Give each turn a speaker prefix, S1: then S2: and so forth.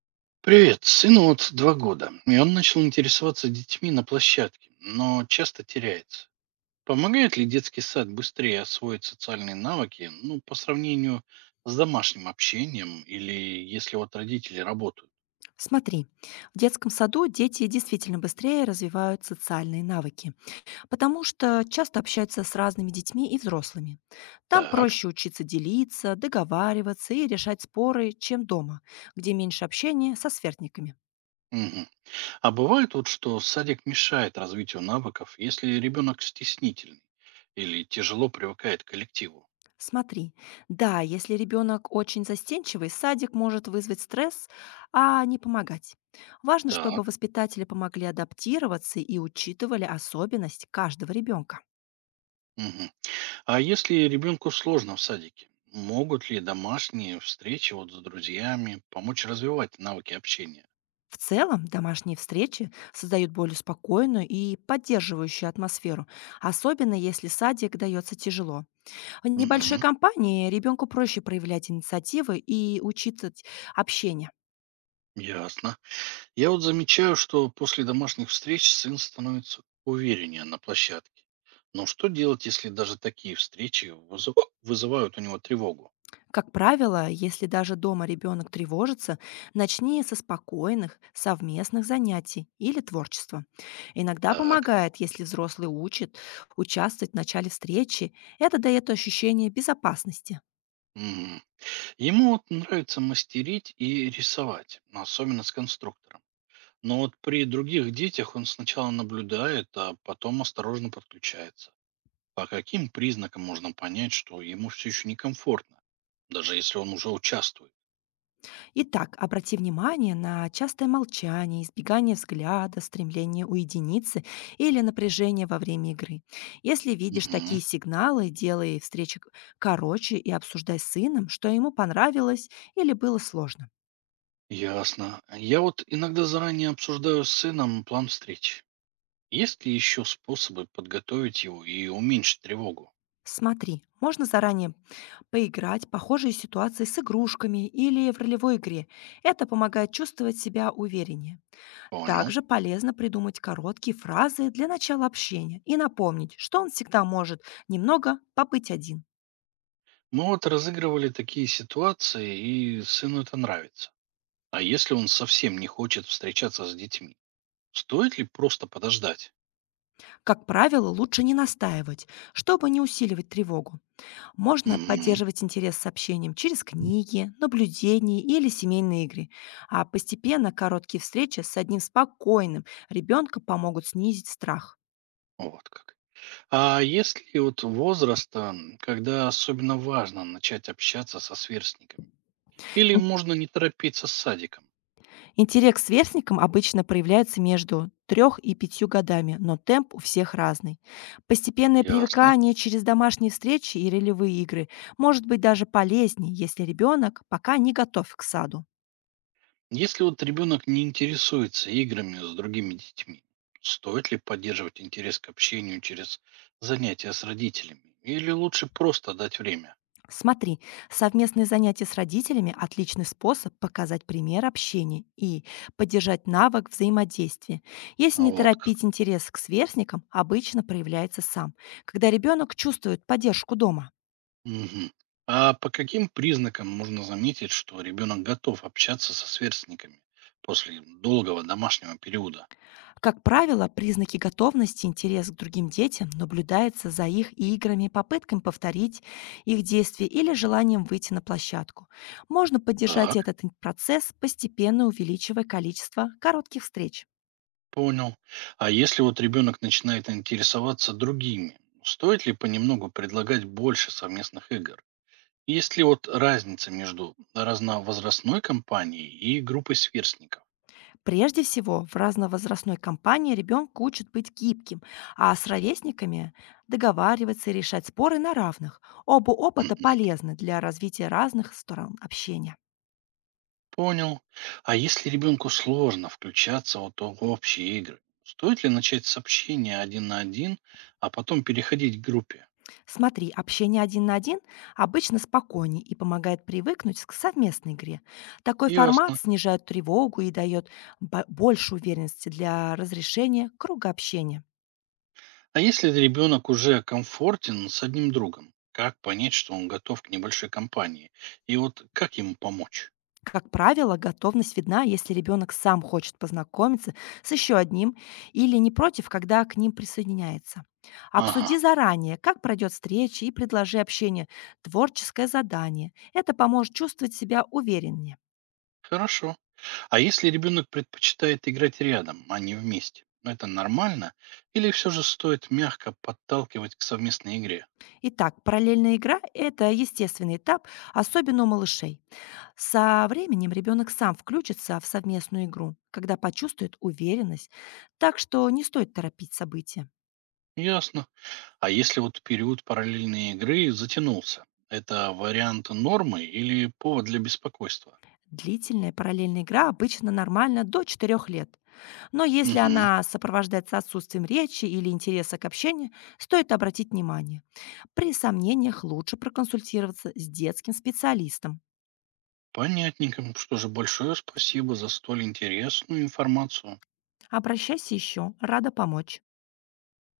S1: Привет, сыну вот 2 года, и он начал интересоваться детьми на площадке, но часто теряется. Помогает ли детский сад быстрее освоить социальные навыки, ну, по сравнению с домашним общением или если вот родители работают?
S2: Смотри, в детском саду дети действительно быстрее развивают социальные навыки, потому что часто общаются с разными детьми и взрослыми. Там
S1: Так.
S2: проще учиться делиться, договариваться и решать споры, чем дома, где меньше общения со сверстниками.
S1: Мгм. А бывает вот, что садик мешает развитию навыков, если ребенок стеснительный или тяжело привыкает к коллективу?
S2: Смотри, да, если ребенок очень застенчивый, садик может вызвать стресс, а не помогать. Важно, чтобы
S1: Так.
S2: воспитатели помогли адаптироваться и учитывали особенность каждого ребенка.
S1: Мгм. А если ребенку сложно в садике, могут ли домашние встречи вот с друзьями помочь развивать навыки общения?
S2: В целом, домашние встречи создают более спокойную и поддерживающую атмосферу, особенно если садик дается тяжело. В небольшой
S1: Мгм,
S2: компании ребенку проще проявлять инициативы и учитывать общение.
S1: ясно. Я вот замечаю, что после домашних встреч сын становится увереннее на площадке. Но что делать, если даже такие встречи вызывают у него тревогу?
S2: Как правило, если даже дома ребенок тревожится, начни со спокойных, совместных занятий или творчества. Иногда
S1: Так.
S2: помогает, если взрослый учит, участвовать в начале встречи. Это дает ощущение безопасности.
S1: Мгм. Ему вот нравится мастерить и рисовать, ну, особенно с конструктором. Но вот при других детях он сначала наблюдает, а потом осторожно подключается. По каким признакам можно понять, что ему все еще некомфортно, даже если он уже участвует?
S2: Итак, обрати внимание на частое молчание, избегание взгляда, стремление уединиться или напряжение во время игры. Если видишь
S1: Мгм.
S2: такие сигналы, делай короче и обсуждай с сыном, что ему понравилось или было сложно.
S1: Ясно. Я вот иногда заранее обсуждаю с сыном план встреч. Есть ли еще способы подготовить его и уменьшить тревогу?
S2: Смотри, можно заранее поиграть в похожие ситуации с игрушками или в ролевой игре. Это помогает чувствовать себя увереннее.
S1: Понял.
S2: Также полезно придумать короткие фразы для начала общения и напомнить, что он всегда может немного побыть один.
S1: Мы вот разыгрывали такие ситуации, и сыну это нравится. А если он совсем не хочет встречаться с детьми, стоит ли просто подождать?
S2: Как правило, лучше не настаивать, чтобы не усиливать тревогу. Можно
S1: Угу.
S2: поддерживать интерес с общением через книги, наблюдения или семейные игры. А постепенно короткие встречи с одним спокойным ребенком помогут снизить страх.
S1: Вот как. А есть ли от возраста, когда особенно важно начать общаться со сверстниками? Или можно не торопиться с садиком?
S2: Интерес к сверстникам обычно проявляется между 3 и пятью годами, но темп у всех разный. Постепенное
S1: Ясно.
S2: привыкание через домашние встречи и ролевые игры может быть даже полезнее, если ребенок пока не готов к саду.
S1: Если вот ребенок не интересуется играми с другими детьми, стоит ли поддерживать интерес к общению через занятия с родителями? Или лучше просто дать время?
S2: Смотри, совместные занятия с родителями— отличный способ показать пример общения и поддержать навык взаимодействия. Если не
S1: Вот как.
S2: торопить интерес к сверстникам, обычно проявляется сам, когда ребенок чувствует поддержку дома.
S1: Мгм. А по каким признакам можно заметить, что ребенок готов общаться со сверстниками после долгого домашнего периода?
S2: Как правило, признаки готовности, интерес к другим детям наблюдается за их играми, попытками повторить их действия или желанием выйти на площадку. Можно поддержать
S1: Так.
S2: процесс, постепенно увеличивая количество коротких встреч.
S1: Понял. А если вот ребенок начинает интересоваться другими, стоит ли понемногу предлагать больше совместных игр? Есть ли вот разница между разновозрастной компанией и группой сверстников?
S2: Прежде всего, в разновозрастной компании ребенка учат быть гибким, а с ровесниками договариваться и решать споры на равных. Оба опыта
S1: Мгм.
S2: полезны для развития разных сторон общения.
S1: Понял. А если ребенку сложно включаться вот в общие игры, стоит ли начать с общения один на один, а потом переходить к группе?
S2: Смотри, общение один на один обычно спокойнее и помогает привыкнуть к совместной игре. Такой формат
S1: Ясно.
S2: снижает тревогу и дает больше уверенности для разрешения круга общения.
S1: А если ребенок уже комфортен с одним другом, как понять, что он готов к небольшой компании? И вот как ему помочь?
S2: Как правило, готовность видна, если ребенок сам хочет познакомиться с еще одним или не против, когда к ним присоединяется.
S1: Ага,
S2: Обсуди заранее, как пройдет встреча и предложи общение творческое задание. Это поможет чувствовать себя увереннее.
S1: хорошо. А если ребенок предпочитает играть рядом, а не вместе? Это нормально? Или все же стоит мягко подталкивать к совместной игре?
S2: Итак, параллельная игра— это естественный этап, особенно у малышей. Со временем ребенок сам включится в совместную игру, когда почувствует уверенность, так что не стоит торопить события.
S1: Ясно. А если вот период параллельной игры затянулся? Это вариант нормы или повод для беспокойства?
S2: Длительная параллельная игра обычно нормальна до 4 лет. Но если
S1: Угу.
S2: она сопровождается отсутствием речи или интереса к общению, стоит обратить внимание. При сомнениях лучше проконсультироваться с детским специалистом.
S1: Понятненько. Что же, большое спасибо за столь интересную информацию.
S2: Обращайся еще, рада помочь.